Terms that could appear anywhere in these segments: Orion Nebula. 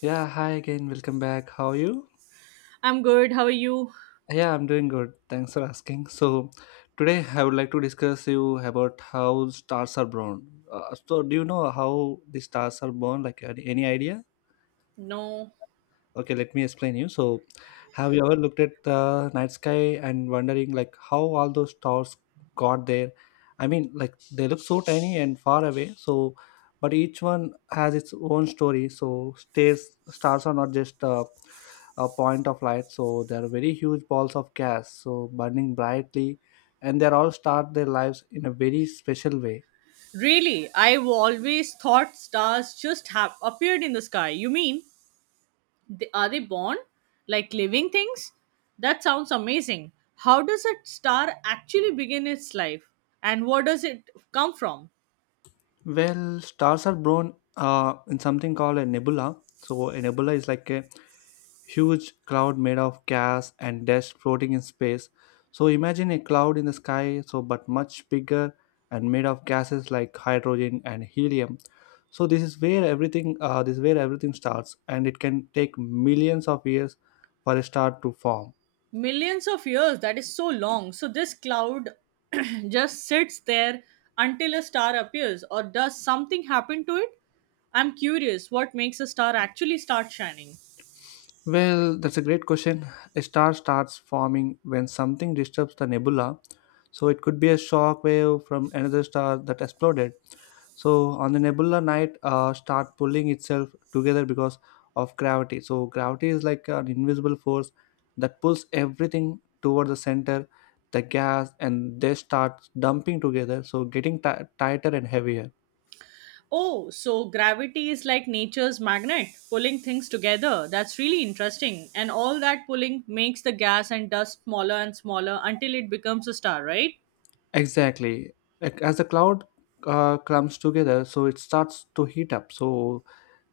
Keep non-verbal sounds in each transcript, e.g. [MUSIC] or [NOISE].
Yeah, hi again. Welcome back. How are you? I'm good. How are you? Yeah, I'm doing good. Thanks for asking. Today I would like to discuss you about how stars are born. Do you know how the stars are born? Like, any idea? No. Okay, let me explain you. Have you ever looked at the night sky and wondering like how all those stars got there? I mean, like they look so tiny and far away. So, but each one has its own story. So, stars are not just a point of light so they are very huge balls of gas so burning brightly and they all start their lives in a very special way. Really, I've always thought stars just have appeared in the sky. You mean, are they born like living things? That sounds amazing. How does a star actually begin its life? And where does it come from? Well, stars are born in something called a nebula, so a nebula is like a huge cloud made of gas and dust floating in space. So imagine a cloud in the sky, so but much bigger and made of gases like hydrogen and helium. So this is where everything starts, and it can take millions of years for a star to form. Millions of years, that is so long. So, this cloud [CLEARS THROAT] just sits there until a star appears, or does something happen to it? I'm curious what makes a star actually start shining. Well, that's a great question. A star starts forming when something disturbs the nebula. So it could be a shock wave from another star that exploded. So on the nebula night, start pulling itself together because of gravity. So gravity is like an invisible force that pulls everything toward the center, the gas, and they start dumping together. So getting ti tighter and heavier. Oh, so gravity is like nature's magnet, pulling things together. That's really interesting. And all that pulling makes the gas and dust smaller and smaller until it becomes a star, right? Exactly. Like, as the cloud clumps together, so it starts to heat up. So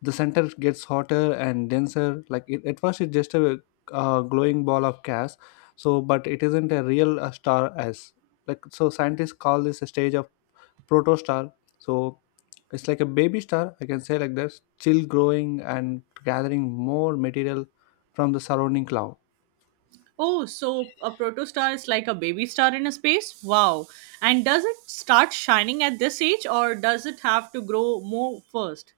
the center gets hotter and denser. Like it, at first, it's just a, glowing ball of gas. So, but it isn't a real star as like. So scientists call this a stage of protostar. So it's like a baby star. I can say like this, still growing and gathering more material from the surrounding cloud. Oh, so a protostar is like a baby star in a space? Wow. And does it start shining at this age or does it have to grow more first?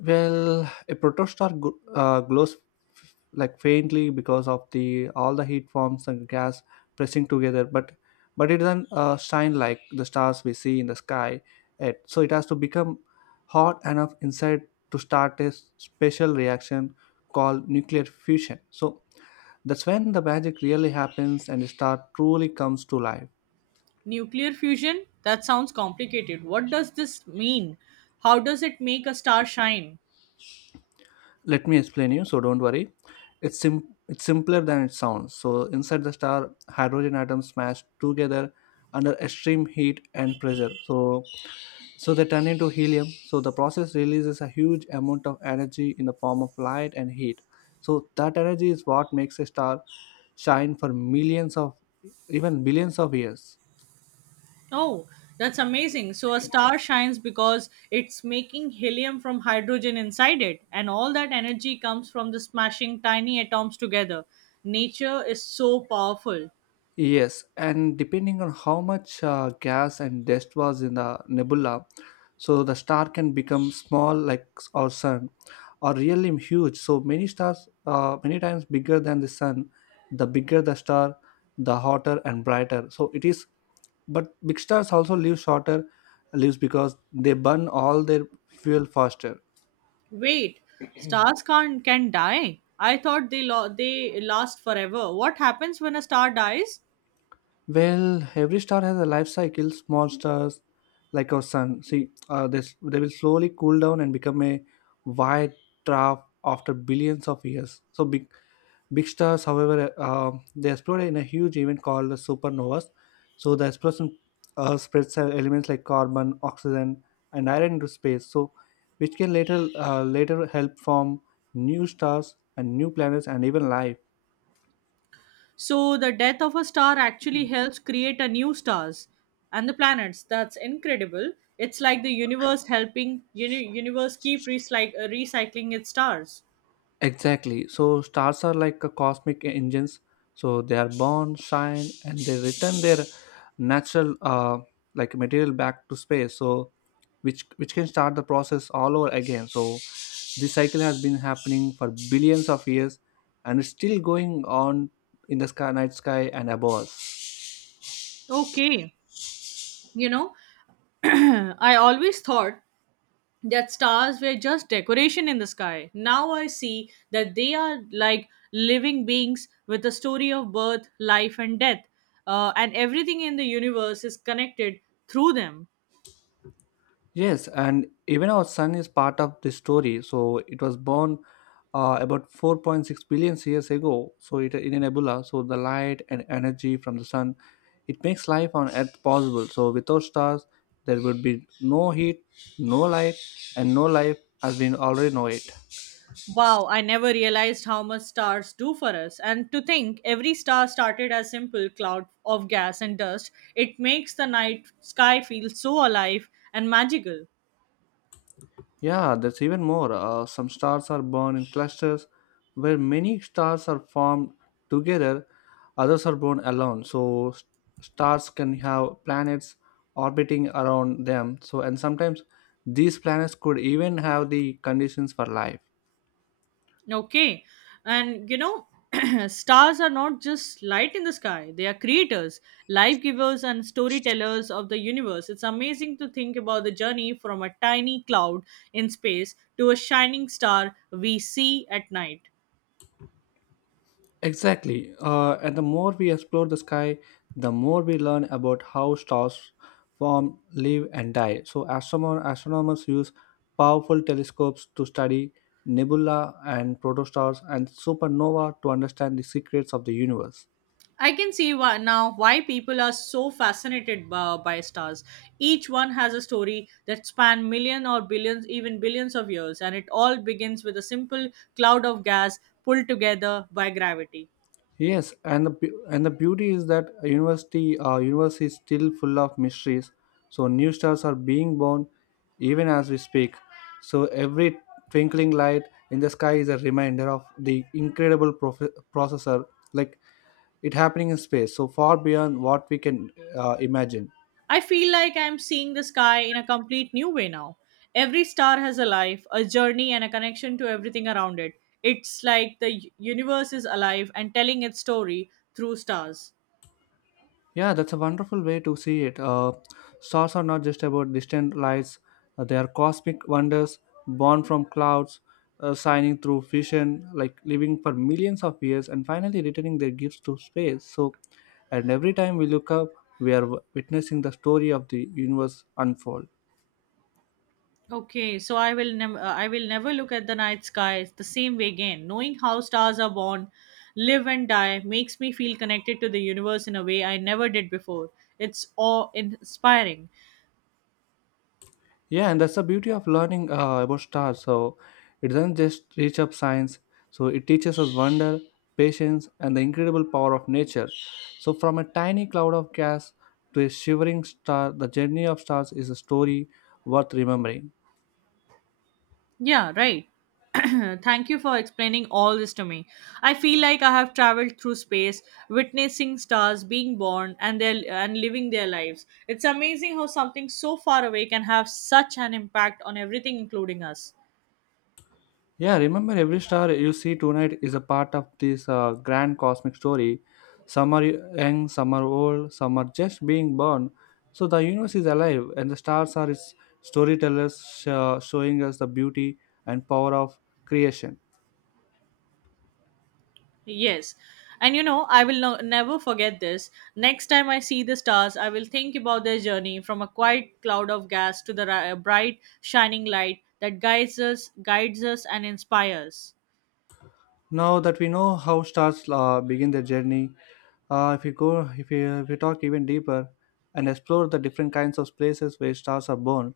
Well, a protostar glows like faintly because of the all the heat forms and gas pressing together, but it doesn't shine like the stars we see in the sky. Yet. So it has to become hot enough inside to start a special reaction called nuclear fusion. So that's when the magic really happens and the star truly comes to life. Nuclear fusion? That sounds complicated. What does this mean? How does it make a star shine? Let me explain you, so don't worry, it's simpler than it sounds. So inside the star hydrogen atoms smash together under extreme heat and pressure, so they turn into helium. So the process releases a huge amount of energy in the form of light and heat. So that energy is what makes a star shine for millions of, even billions of years. Oh, that's amazing. So a star shines because it's making helium from hydrogen inside it, and all that energy comes from the smashing tiny atoms together. Nature is so powerful. Yes, and depending on how much gas and dust was in the nebula, so the star can become small like our sun, or really huge. So many stars, many times bigger than the sun. The bigger the star, the hotter and brighter. So it is. But big stars also live shorter lives because they burn all their fuel faster. Wait, stars can't can die? I thought they last forever. What happens when a star dies? Well, every star has a life cycle. Small stars, like our sun, see, this they will slowly cool down and become a white dwarf after billions of years. So big stars, however, they explode in a huge event called the supernovas. So the explosion spreads elements like carbon, oxygen, and iron into space. So which can later help form new stars and new planets and even life. So the death of a star actually helps create a new stars and the planets. That's incredible. It's like the universe helping universe keep recycling its stars. Exactly. So stars are like a cosmic engines. So they are born, shine, and they return their natural, like material back to space. So which can start the process all over again. So this cycle has been happening for billions of years, and it's still going on in the sky, night sky, and above us. Okay, you know, [CLEARS THROAT] I always thought that stars were just decoration in the sky. Now I see that they are like living beings with a story of birth, life, and death, and everything in the universe is connected through them. Yes, and even our sun is part of this story. So it was born about 4.6 billion years ago. So it in a nebula. So the light and energy from the sun, it makes life on Earth possible. So without stars, there would be no heat, no light, and no life as we already know it. Wow, I never realized how much stars do for us. And to think every star started as simple cloud of gas and dust, it makes the night sky feel so alive and magical. Yeah, that's even more. Some stars are born in clusters where many stars are formed together, others are born alone. So, stars can have planets orbiting around them. So, and sometimes these planets could even have the conditions for life. Okay. And [CLEARS THROAT] stars are not just light in the sky, they are creators, life givers and storytellers of the universe. It's amazing to think about the journey from a tiny cloud in space to a shining star we see at night. Exactly. And the more we explore the sky, the more we learn about how stars form, live, and die. So, astronomers use powerful telescopes to study nebula and protostars and supernova to understand the secrets of the universe. I can see why now why people are so fascinated by stars. Each one has a story that span million or billions, even billions of years, and it all begins with a simple cloud of gas pulled together by gravity. Yes, and and the beauty is that a university universe is still full of mysteries. So new stars are being born even as we speak. So every twinkling light in the sky is a reminder of the incredible processor like it happening in space so far beyond what we can imagine. I feel like I'm seeing the sky in a complete new way now. Every star has a life, a journey, and a connection to everything around it. It's like the universe is alive and telling its story through stars. Yeah, that's a wonderful way to see it. Stars are not just about distant lights, they are cosmic wonders born from clouds, shining through fission, like living for millions of years and finally returning their gifts to space. So, and every time we look up, we are witnessing the story of the universe unfold. Okay, so I will never look at the night sky the same way again. Knowing how stars are born, live and die makes me feel connected to the universe in a way I never did before. It's awe inspiring. Yeah, and that's the beauty of learning about stars. So it doesn't just teach up science. So it teaches us wonder, patience, and the incredible power of nature. So from a tiny cloud of gas to a shivering star, the journey of stars is a story worth remembering. Yeah, right. [CLEARS THROAT] Thank you for explaining all this to me. I feel like I have traveled through space, witnessing stars being born and living their lives. It's amazing how something so far away can have such an impact on everything including us. Yeah, remember every star you see tonight is a part of this grand cosmic story. Some are young, some are old, some are just being born. So the universe is alive, and the stars are its storytellers, showing us the beauty and power of creation. Yes. And I will never forget this. Next time I see the stars, I will think about their journey from a quiet cloud of gas to the bright, shining light that guides us, and inspires. Now that we know how stars begin their journey, if we go, if we talk even deeper and explore the different kinds of places where stars are born,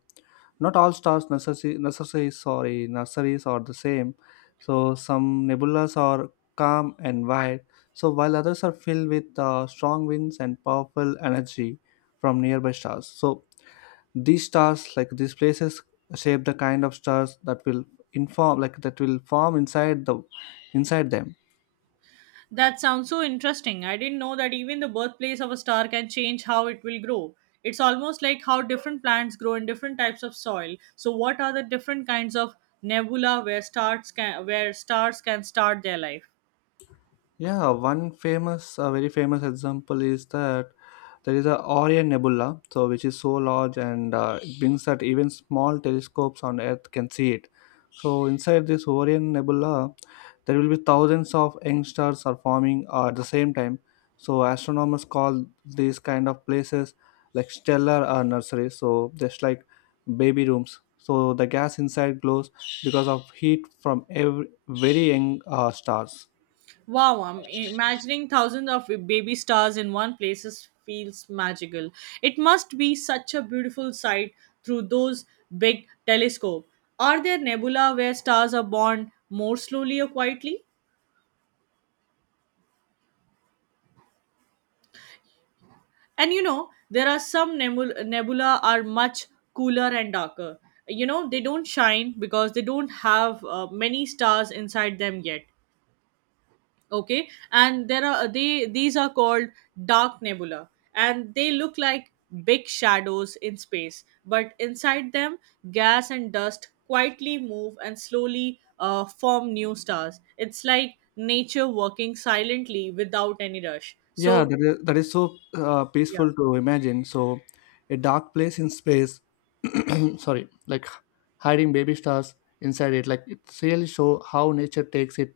not all stars necessary sorry nurseries are the same. So some nebulas are calm and wide, so while others are filled with strong winds and powerful energy from nearby stars. So these stars like these places shape the kind of stars that will inform like that will form inside them. That sounds so interesting. I didn't know that even the birthplace of a star can change how it will grow. It's almost like how different plants grow in different types of soil. So, what are the different kinds of nebula where stars can start their life? Yeah, a very famous example is that there is a Orion Nebula, so which is so large and it means that even small telescopes on Earth can see it. So inside this Orion Nebula, there will be thousands of young stars are forming at the same time. So astronomers call these kind of places like stellar nurseries. So just like baby rooms. So the gas inside glows because of heat from every very young stars. Wow, I'm imagining thousands of baby stars in one place feels magical. It must be such a beautiful sight through those big telescope. Are there nebula where stars are born more slowly or quietly? And there are some nebula are much cooler and darker. They don't shine because they don't have many stars inside them yet. Okay and there are they these are called dark nebula and they look like big shadows in space but inside them gas and dust quietly move and slowly form new stars it's like nature working silently without any rush Yeah, so that is so yeah. peaceful to imagine. So, a dark place in space, [CLEARS THROAT] sorry, like hiding baby stars inside it, like it really show how nature takes it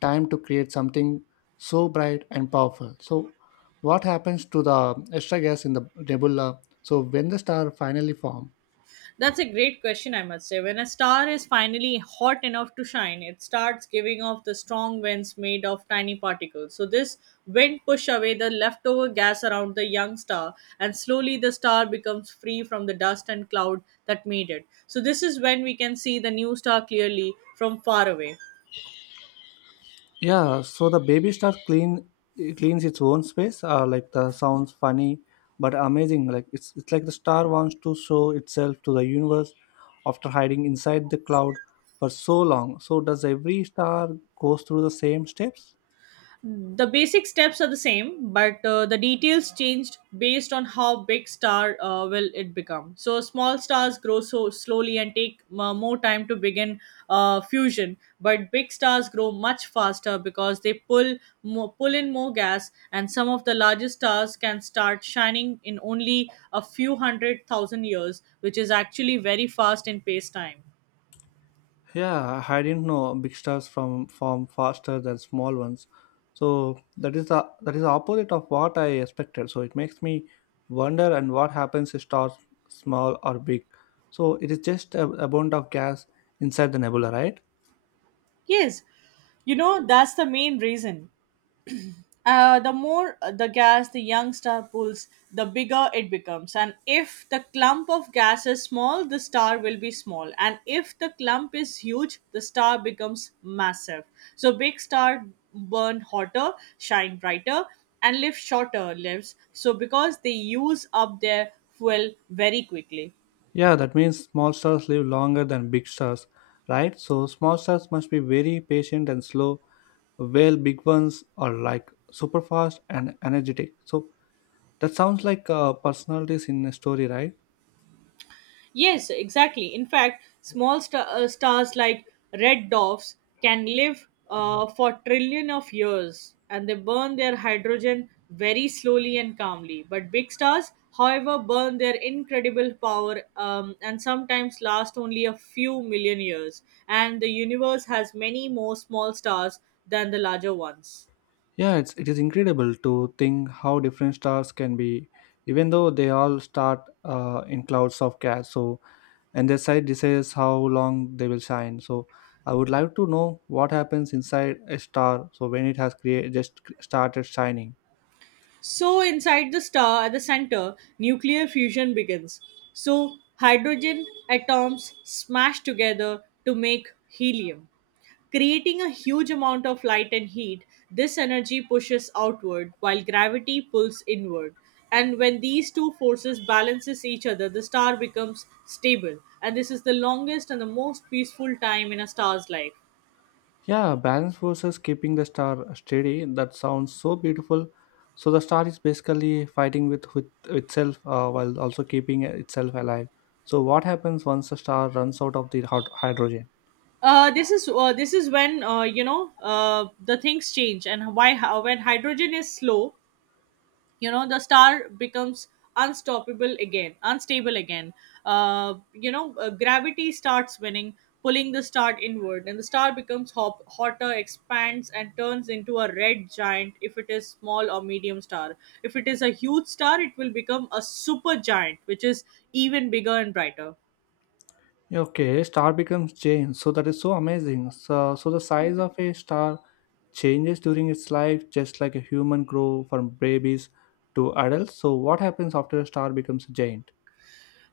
time to create something so bright and powerful. So, what happens to the extra gas in the nebula? So, when the star finally forms. That's a great question, I must say. When a star is finally hot enough to shine, it starts giving off the strong winds made of tiny particles. So, this wind push away the leftover gas around the young star, and slowly the star becomes free from the dust and cloud that made it. So, this is when we can see the new star clearly from far away. Yeah, so the baby shark clean it cleans its own space. Like the sounds funny, but amazing. Like it's like the star wants to show itself to the universe after hiding inside the cloud for so long. So does every star goes through the same steps? The basic steps are the same, but the details changed based on how big star will it become. So small stars grow so slowly and take more time to begin fusion, but big stars grow much faster because they pull in more gas, and some of the largest stars can start shining in only a few hundred thousand years, which is actually very fast in pace time. Yeah, I didn't know big stars from form faster than small ones. So that is the opposite of what I expected. So it makes me wonder and what happens if stars small or big. So it is just a bond of gas inside the nebula, right? Yes, that's the main reason. The more the gas the young star pulls, the bigger it becomes. And if the clump of gas is small, the star will be small. And if the clump is huge, the star becomes massive. So big star burn hotter, shine brighter, and live shorter lives. So because they use up their fuel very quickly. Yeah, that means small stars live longer than big stars, right? So small stars must be very patient and slow, while big ones are like super fast and energetic. So that sounds like personalities in a story, right? Yes, exactly. In fact, stars like red dwarfs can live for trillion of years and they burn their hydrogen very slowly and calmly. But big stars, however, burn their incredible power and sometimes last only a few million years. And the universe has many more small stars than the larger ones. Yeah, it is incredible to think how different stars can be, even though they all start in clouds of gas. So, and their size decides how long they will shine. So, I would like to know what happens inside a star. So, when it has created just started shining. So inside the star at the center, nuclear fusion begins. So hydrogen atoms smash together to make helium. Creating a huge amount of light and heat, this energy pushes outward while gravity pulls inward. And when these two forces balances each other, the star becomes stable. And this is the longest and the most peaceful time in a star's life. Yeah, balance forces keeping the star steady. That sounds so beautiful. So the star is basically fighting with itself while also keeping itself alive. So what happens once the star runs out of the hydrogen? This is when the things change and when hydrogen is slow, the star becomes unstable again. Gravity starts winning, pulling the star inward, and the star becomes hotter, expands, and turns into a red giant if it is small or medium star. If it is a huge star, it will become a super giant, which is even bigger and brighter. Okay, star becomes change. So that is so amazing. So, the size of a star changes during its life, just like a human grow from babies to adults. So what happens after a star becomes a giant?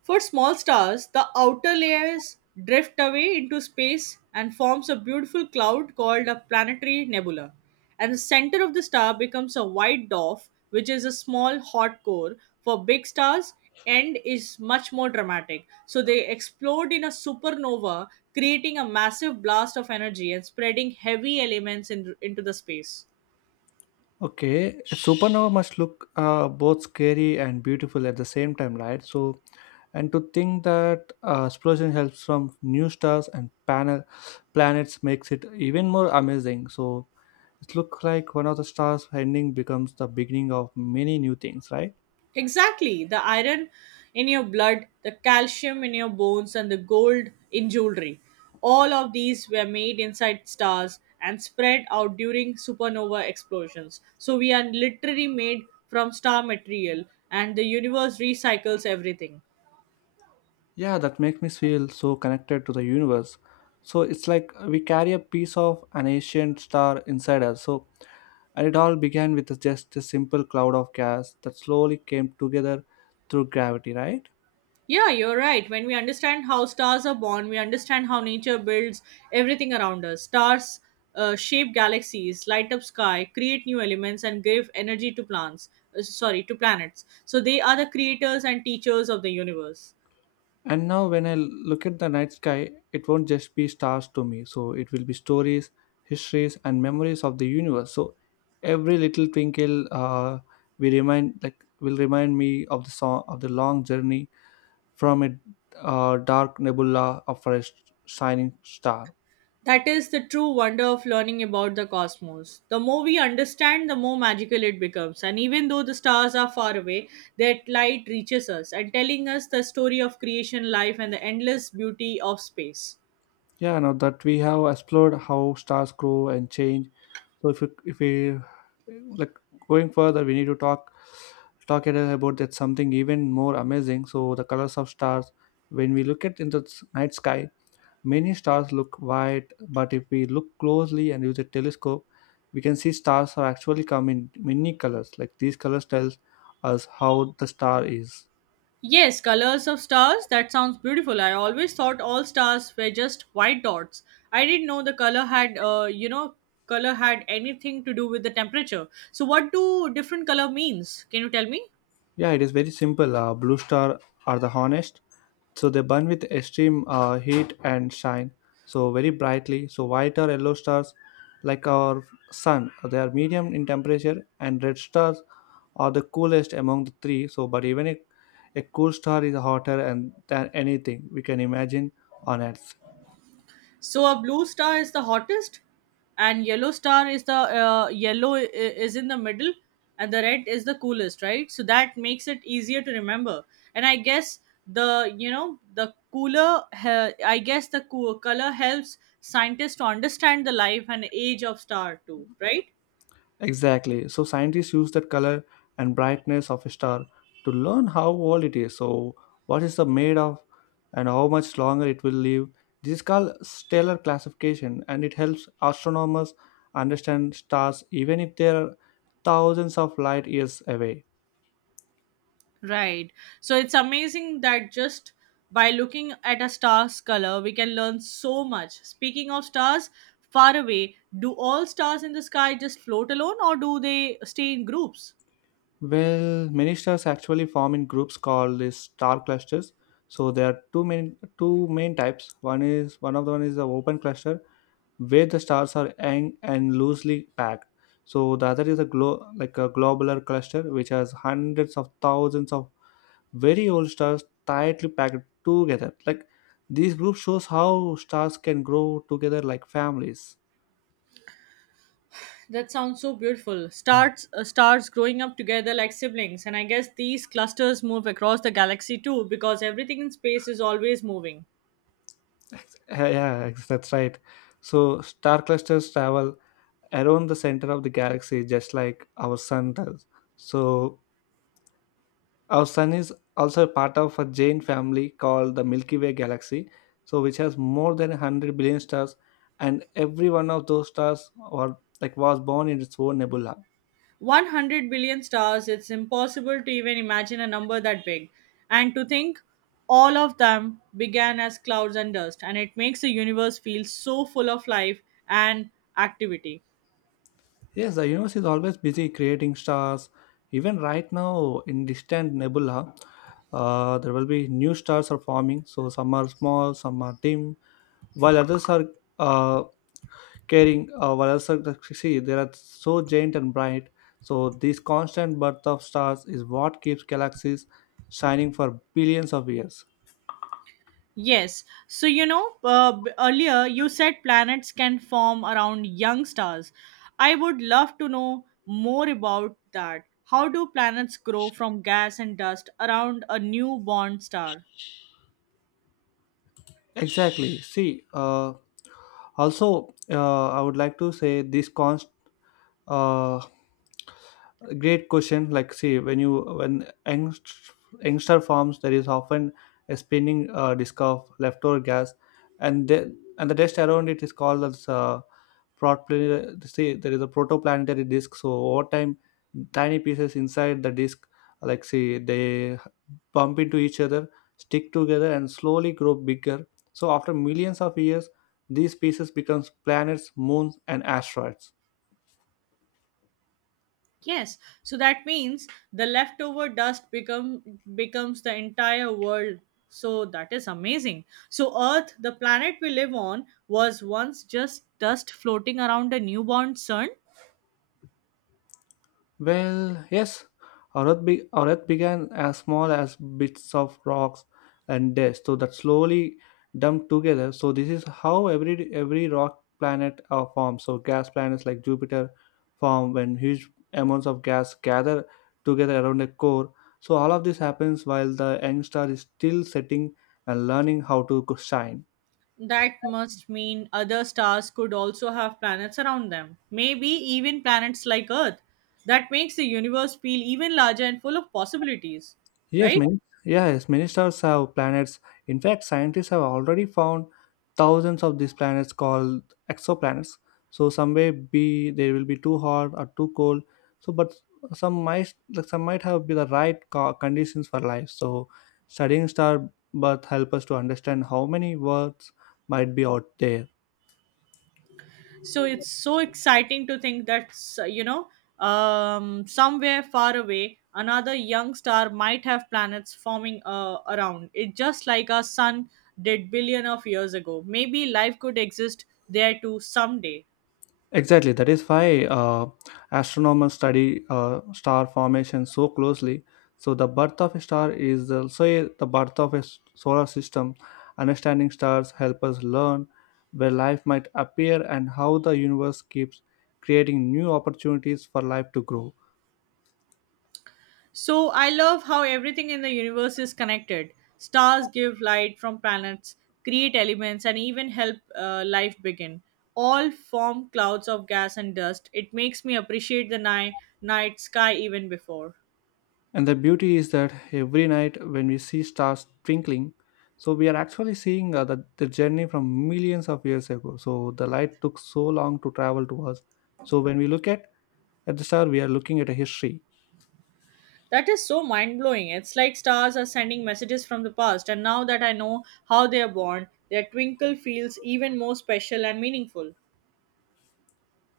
For small stars, the outer layers drift away into space and forms a beautiful cloud called a planetary nebula. And the center of the star becomes a white dwarf, which is a small hot core. For big stars, end is much more dramatic. So they explode in a supernova, creating a massive blast of energy and spreading heavy elements into the space. Okay, a supernova must look both scary and beautiful at the same time, right? And to think that explosion helps from new stars and panel planets makes it even more amazing. So, it looks like one of the stars ending becomes the beginning of many new things, right? Exactly. The iron in your blood, the calcium in your bones, and the gold in jewelry. All of these were made inside stars and spread out during supernova explosions. So we are literally made from star material, and the universe recycles everything. Yeah, that makes me feel so connected to the universe. So it's like we carry a piece of an ancient star inside us. And it all began with just a simple cloud of gas that slowly came together through gravity, right? Yeah, you're right. When we understand how stars are born, we understand how nature builds everything around us. Stars shape galaxies, light up sky, create new elements, and give energy to plants. Sorry, to planets. So they are the creators and teachers of the universe. And now when I look at the night sky, it won't just be stars to me. So it will be stories, histories, and memories of the universe. So every little twinkle we remind like will remind me of the song of the long journey from a dark nebula of shining star. That is the true wonder of learning about the cosmos. The more we understand, the more magical it becomes. And even though the stars are far away, that light reaches us and telling us the story of creation, life, and the endless beauty of space. Yeah, now that we have explored how stars grow and change. So if we like going further, we need to talk it about that something even more amazing. So the colors of stars. When we look at in the night sky, many stars look white, but if we look closely and use a telescope, we can see stars are actually come in many colors. Like these colors tells us how the star is. Yes, colors of stars. That sounds beautiful. I always thought all stars were just white dots. I didn't know the color had anything to do with the temperature. So, what do different color means? Can you tell me? Yeah, it is very simple. Blue star are the honest, so they burn with extreme heat and shine so very brightly. So white or yellow stars, like our sun, they are medium in temperature, and red stars are the coolest among the three. So, but even a cool star is hotter and than anything we can imagine on Earth. So a blue star is the hottest, and yellow star is is in the middle, and the red is the coolest, right? So that makes it easier to remember. And I guess the you know the cooler, he- I guess the cool color helps scientists to understand the life and age of star too, right? Exactly. So scientists use that color and brightness of a star to learn how old it is. So what is the made of and how much longer it will live. This is called stellar classification and it helps astronomers understand stars even if they are thousands of light years away. Right. So it's amazing that just by looking at a star's color, we can learn so much. Speaking of stars, far away, do all stars in the sky just float alone or do they stay in groups? Well, many stars actually form in groups called the star clusters. So there are two main types. One is the open cluster where the stars are hang and loosely packed. So the other is a globular cluster which has hundreds of thousands of very old stars tightly packed together. Like this group shows how stars can grow together like families. That sounds so beautiful. Mm. Stars growing up together like siblings, and I guess these clusters move across the galaxy too because everything in space is always moving. Yeah, yeah, [LAUGHS] that's right. So star clusters travel around the center of the galaxy just like our sun does. So our sun is also a part of a giant family called the Milky Way galaxy, so which has more than 100 billion stars, and every one of those stars or like was born in its own nebula. 100 billion stars, it's impossible to even imagine a number that big. And to think all of them began as clouds and dust, and it makes the universe feel so full of life and activity. Yes, the universe is always busy creating stars. Even right now, in distant nebula, there will be new stars are forming. So some are small, some are dim, while others are uh, caring while others succeed. They are so giant and bright. So this constant birth of stars is what keeps galaxies shining for billions of years. Yes, earlier you said planets can form around young stars. I would love to know more about that. How do planets grow from gas and dust around a newborn star? Exactly. See, also I would like to say this constant uh, Great question. Like, see, when youngster forms, there is often a spinning disk of leftover gas, and the dust around it is called as protoplanetary, say there is a protoplanetary disk. So over time tiny pieces inside the disk, like say they bump into each other, stick together and slowly grow bigger. So after millions of years these pieces becomes planets, moons and asteroids. Yes, so that means the leftover dust becomes the entire world. So that is amazing. So Earth, the planet we live on, was once just dust floating around a newborn sun. Well, yes, our Earth began as small as bits of rocks and dust, so that slowly dumped together. So this is how every rock planet forms. So gas planets like Jupiter form when huge amounts of gas gather together around a core. So all of this happens while the young star is still setting and learning how to shine. That must mean other stars could also have planets around them. Maybe even planets like Earth. That makes the universe feel even larger and full of possibilities, Yes, right? many yes, many stars have planets. In fact, scientists have already found thousands of these planets called exoplanets. So some may be they will be too hot or too cold. So but some might have be the right conditions for life. So studying star birth help us to understand how many worlds might be out there. So it's so exciting to think that somewhere far away another young star might have planets forming around it just like our sun did billion of years ago. Maybe life could exist there too someday. Exactly, that is why astronomers study star formation so closely. So, the birth of a star is also the birth of solar system. Understanding stars help us learn where life might appear and how the universe keeps creating new opportunities for life to grow. So I love how everything in the universe is connected. Stars give light from planets, create elements and even help life begin, all form clouds of gas and dust. It makes me appreciate the night sky even before. And the beauty is that every night when we see stars twinkling, so we are actually seeing the journey from millions of years ago. So the light took so long to travel to us. So when we at the star, we are looking at a history. That is so mind blowing. It's like stars are sending messages from the past, and now that I know how they are born, their twinkle feels even more special and meaningful.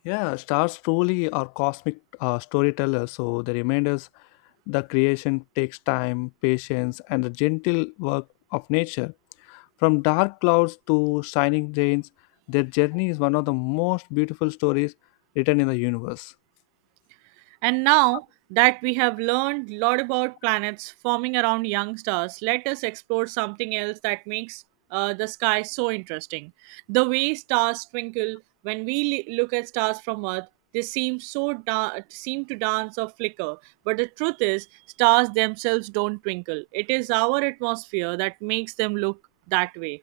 Yeah, stars truly are cosmic storytellers, so they remind us the creation takes time, patience, and the gentle work of nature. From dark clouds to shining rains, their journey is one of the most beautiful stories written in the universe. And now that we have learned a lot about planets forming around young stars, let us explore something else that makes the sky so interesting. The way stars twinkle, when we look at stars from Earth, they seem to dance or flicker. But the truth is, stars themselves don't twinkle. It is our atmosphere that makes them look that way.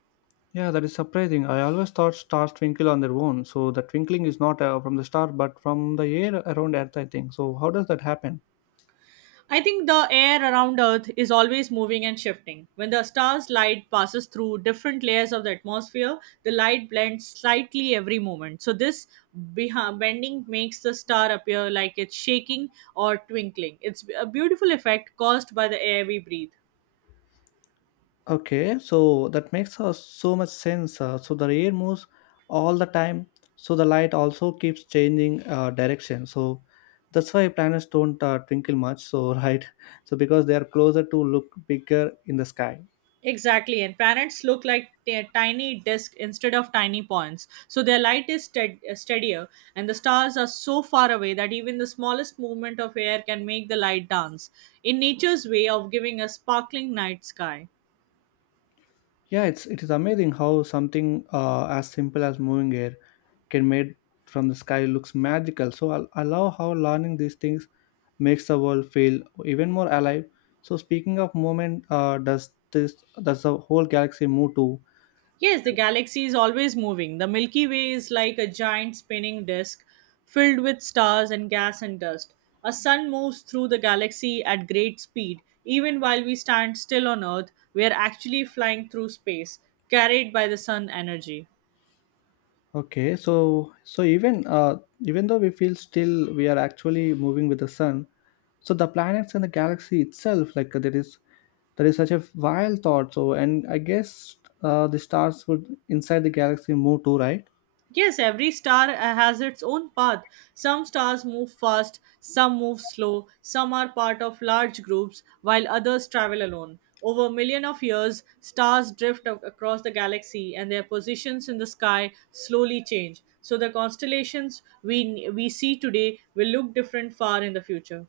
Yeah, that is surprising. I always thought stars twinkle on their own, so the twinkling is not from the star but from the air around Earth, I think. So, how does that happen? I think the air around Earth is always moving and shifting. When the star's light passes through different layers of the atmosphere, the light blends slightly every moment. So this bending makes the star appear like it's shaking or twinkling. It's a beautiful effect caused by the air we breathe. Okay, so that makes so much sense. So the air moves all the time, so the light also keeps changing direction. So that's why planets don't twinkle much. So [LAUGHS] right, so because they are closer to look bigger in the sky. Exactly, and planets look like tiny discs instead of tiny points. So their light is steadier, and the stars are so far away that even the smallest movement of air can make the light dance. In nature's way of giving a sparkling night sky. Yeah, it's it is amazing how something as simple as moving air can made from the sky looks magical. So I love how learning these things makes the world feel even more alive. So speaking of movement, this does the whole galaxy move too? Yes, the galaxy is always moving. The Milky Way is like a giant spinning disk filled with stars and gas and dust. A sun moves through the galaxy at great speed. Even while we stand still on Earth, we are actually flying through space, carried by the sun energy. Okay, so so even uh, even though we feel still, we are actually moving with the sun, so the planets and the galaxy itself, there is such a wild thought. So and I guess the stars would inside the galaxy move too, right? Yes, every star has its own path. Some stars move fast, some move slow, some are part of large groups, while others travel alone. Over a million of years, stars drift across the galaxy and their positions in the sky slowly change. So the constellations we see today will look different far in the future.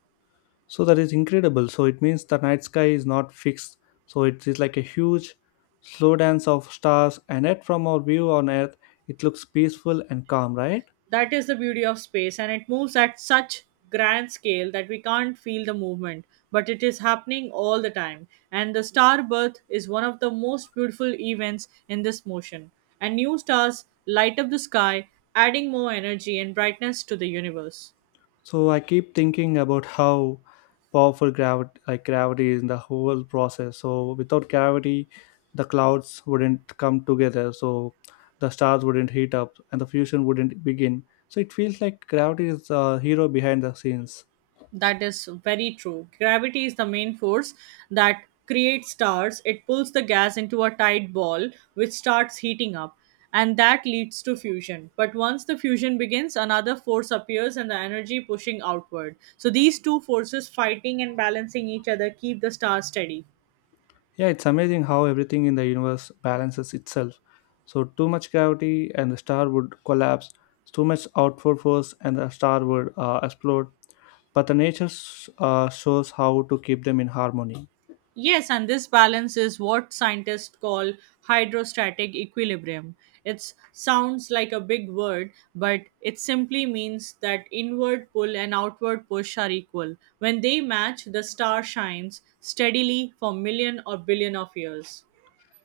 So that is incredible. So it means the night sky is not fixed. So it is like a huge slow dance of stars, and yet from our view on Earth it looks peaceful and calm, right? That is the beauty of space, and it moves at such grand scale that we can't feel the movement, but it is happening all the time. And the star birth is one of the most beautiful events in this motion. And new stars light up the sky, adding more energy and brightness to the universe. So I keep thinking about how powerful gravity, is in the whole process. So without gravity the clouds wouldn't come together, so the stars wouldn't heat up and the fusion wouldn't begin. So it feels like gravity is the hero behind the scenes. That is very true. Gravity is the main force that creates stars. It pulls the gas into a tight ball, which starts heating up, and that leads to fusion. But once the fusion begins, another force appears and the energy pushing outward. So these two forces fighting and balancing each other keep the star steady. Yeah, it's amazing how everything in the universe balances itself. So, too much gravity and the star would collapse, too much outward force and the star would explode. But the nature shows how to keep them in harmony. Yes, and this balance is what scientists call hydrostatic equilibrium. It sounds like a big word, but it simply means that inward pull and outward push are equal. When they match, the star shines steadily for million or billion of years.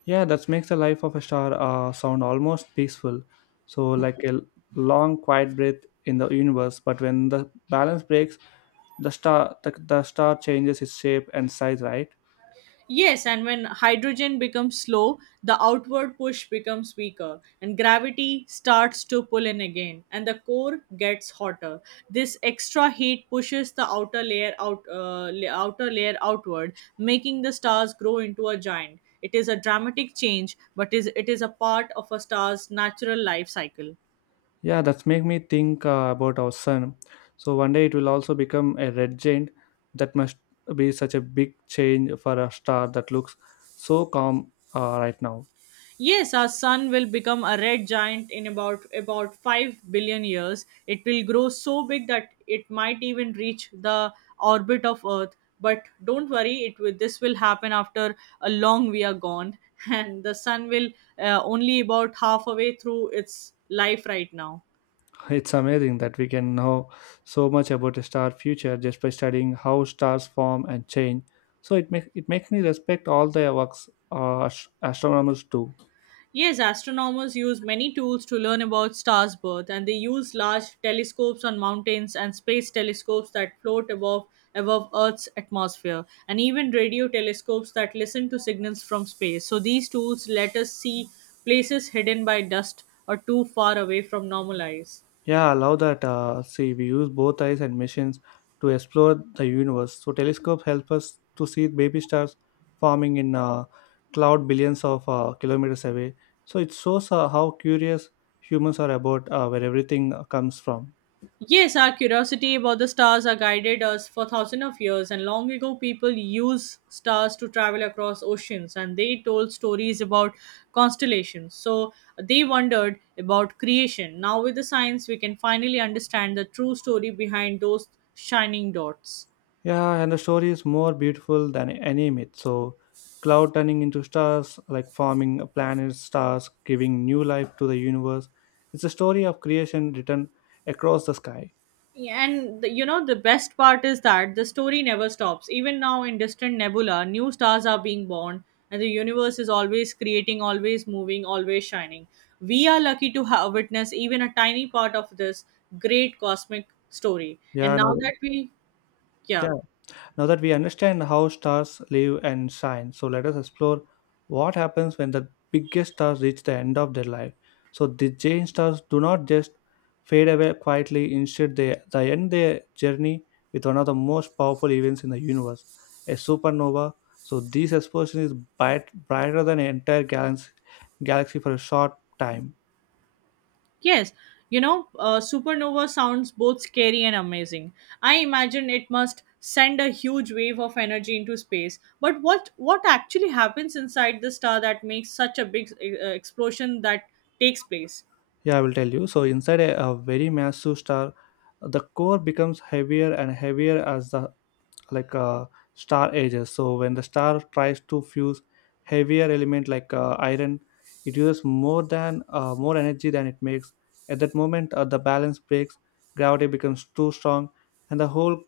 Yeah, that makes the life of a star sound almost peaceful. So, like a long, quiet breath in the universe. But when the balance breaks, the star changes its shape and size, right? Yes, and when hydrogen becomes slow, the outward push becomes weaker, and gravity starts to pull in again, and the core gets hotter. This extra heat pushes the outer layer out, outer layer outward, making the stars grow into a giant. It is a dramatic change, but is it is a part of a star's natural life cycle. Yeah, that's make me think about our sun. So one day it will also become a red giant. That must be such a big change for a star that looks so calm right now. Yes, our sun will become a red giant in about 5 billion years. It will grow so big that it might even reach the orbit of Earth. But don't worry, it will, this will happen after a long we are gone [LAUGHS] and the sun will only about halfway through its life right now. [LAUGHS] It's amazing that we can know so much about a star future just by studying how stars form and change. So it makes me respect all the works astronomers do. Yes, astronomers use many tools to learn about stars' birth, and they use large telescopes on mountains and space telescopes that float above Earth's atmosphere, and even radio telescopes that listen to signals from space. So these tools let us see places hidden by dust or too far away from normal eyes. Yeah, I love that. See, we use both eyes and machines to explore the universe. So telescopes help us to see baby stars forming in cloud billions of kilometers away. So it shows how curious humans are about where everything comes from. Yes, our curiosity about the stars has guided us for thousands of years, and long ago, people used stars to travel across oceans and they told stories about constellations. So they wondered about creation. Now, with the science, we can finally understand the true story behind those shining dots. Yeah, and the story is more beautiful than any myth. So, cloud turning into stars, like forming planets, stars, giving new life to the universe. It's a story of creation written across the sky. Yeah, and the, you know the best part is that the story never stops. Even now in distant nebula, new stars are being born, and the universe is always creating, always moving, always shining. We are lucky to have witnessed even a tiny part of this great cosmic story. Yeah, And now another, that we, yeah. yeah. Now that we understand how stars live and shine, so let us explore what happens when the biggest stars reach the end of their life. So the giant stars do not just fade away quietly, instead they end their journey with one of the most powerful events in the universe, a supernova. So this explosion is brighter than an entire galaxy for a short time. Yes, supernova sounds both scary and amazing. I imagine it must send a huge wave of energy into space. But what actually happens inside the star that makes such a big explosion that takes place? Yeah, I will tell you. So inside a very massive star, the core becomes heavier and heavier as the like uh, star ages. So when the star tries to fuse heavier element like iron, it uses more than more energy than it makes. At that moment the balance breaks, gravity becomes too strong, and the whole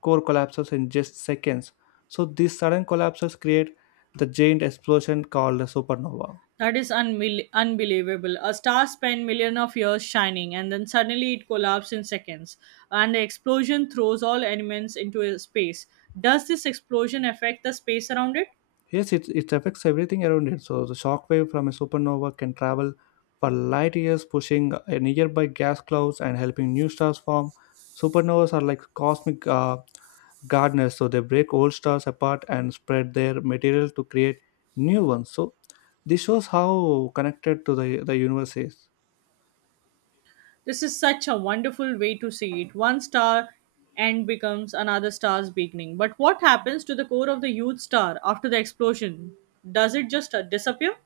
core collapses in just seconds. So these sudden collapses create the giant explosion called a supernova. That is unbelievable. A star spent millions of years shining, and then suddenly it collapses in seconds, and the explosion throws all elements into a space. Does this explosion affect the space around it? Yes, it affects everything around it. So the shock wave from a supernova can travel for light years, pushing a nearby gas clouds and helping new stars form. Supernovas are like cosmic gardeners, so they break old stars apart and spread their material to create new ones. So this shows how connected to the universe is. This is such a wonderful way to see it. One star end becomes another star's beginning. But what happens to the core of the youth star after the explosion? Does it just disappear?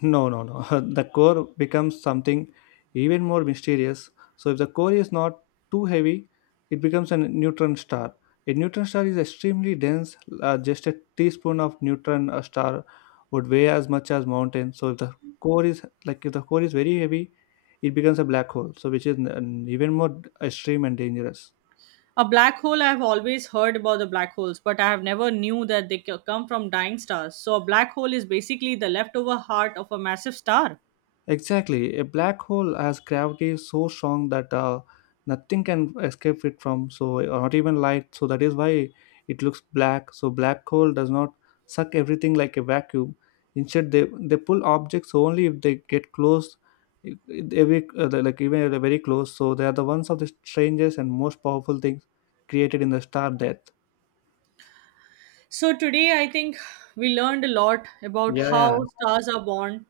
No, no, no. [LAUGHS] The core becomes something even more mysterious. So if the core is not too heavy, it becomes a neutron star. A neutron star is extremely dense. Just a teaspoon of neutron star would weigh as much as mountain. So if the core is like if the core is very heavy, it becomes a black hole. So which is even more extreme and dangerous. A black hole, I have always heard about the black holes, but I have never knew that they come from dying stars. So a black hole is basically the leftover heart of a massive star. Exactly. A black hole has gravity so strong that nothing can escape it from, so or not even light. So that is why it looks black. So black hole does not suck everything like a vacuum. Instead, they pull objects only if they get close, I- every the- like even if they're very close. So they are the ones of the strangest and most powerful things created in the star death. So today I think we learned a lot about Yeah, yeah, how stars are born.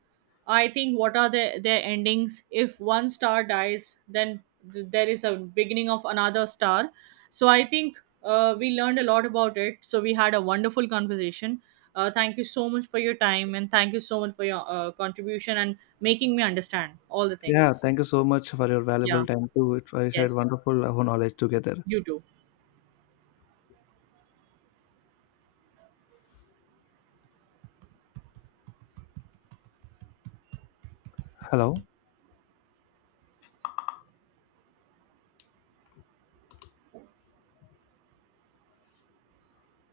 I think what are their endings. If one star dies, then there is a beginning of another star. So I think we learned a lot about it. So we had a wonderful conversation. Thank you so much for your time and thank you so much for your contribution and making me understand all the yeah. things. Thank you so much for your valuable Yeah. time too. It was I said Yes. wonderful knowledge together. You too. Hello.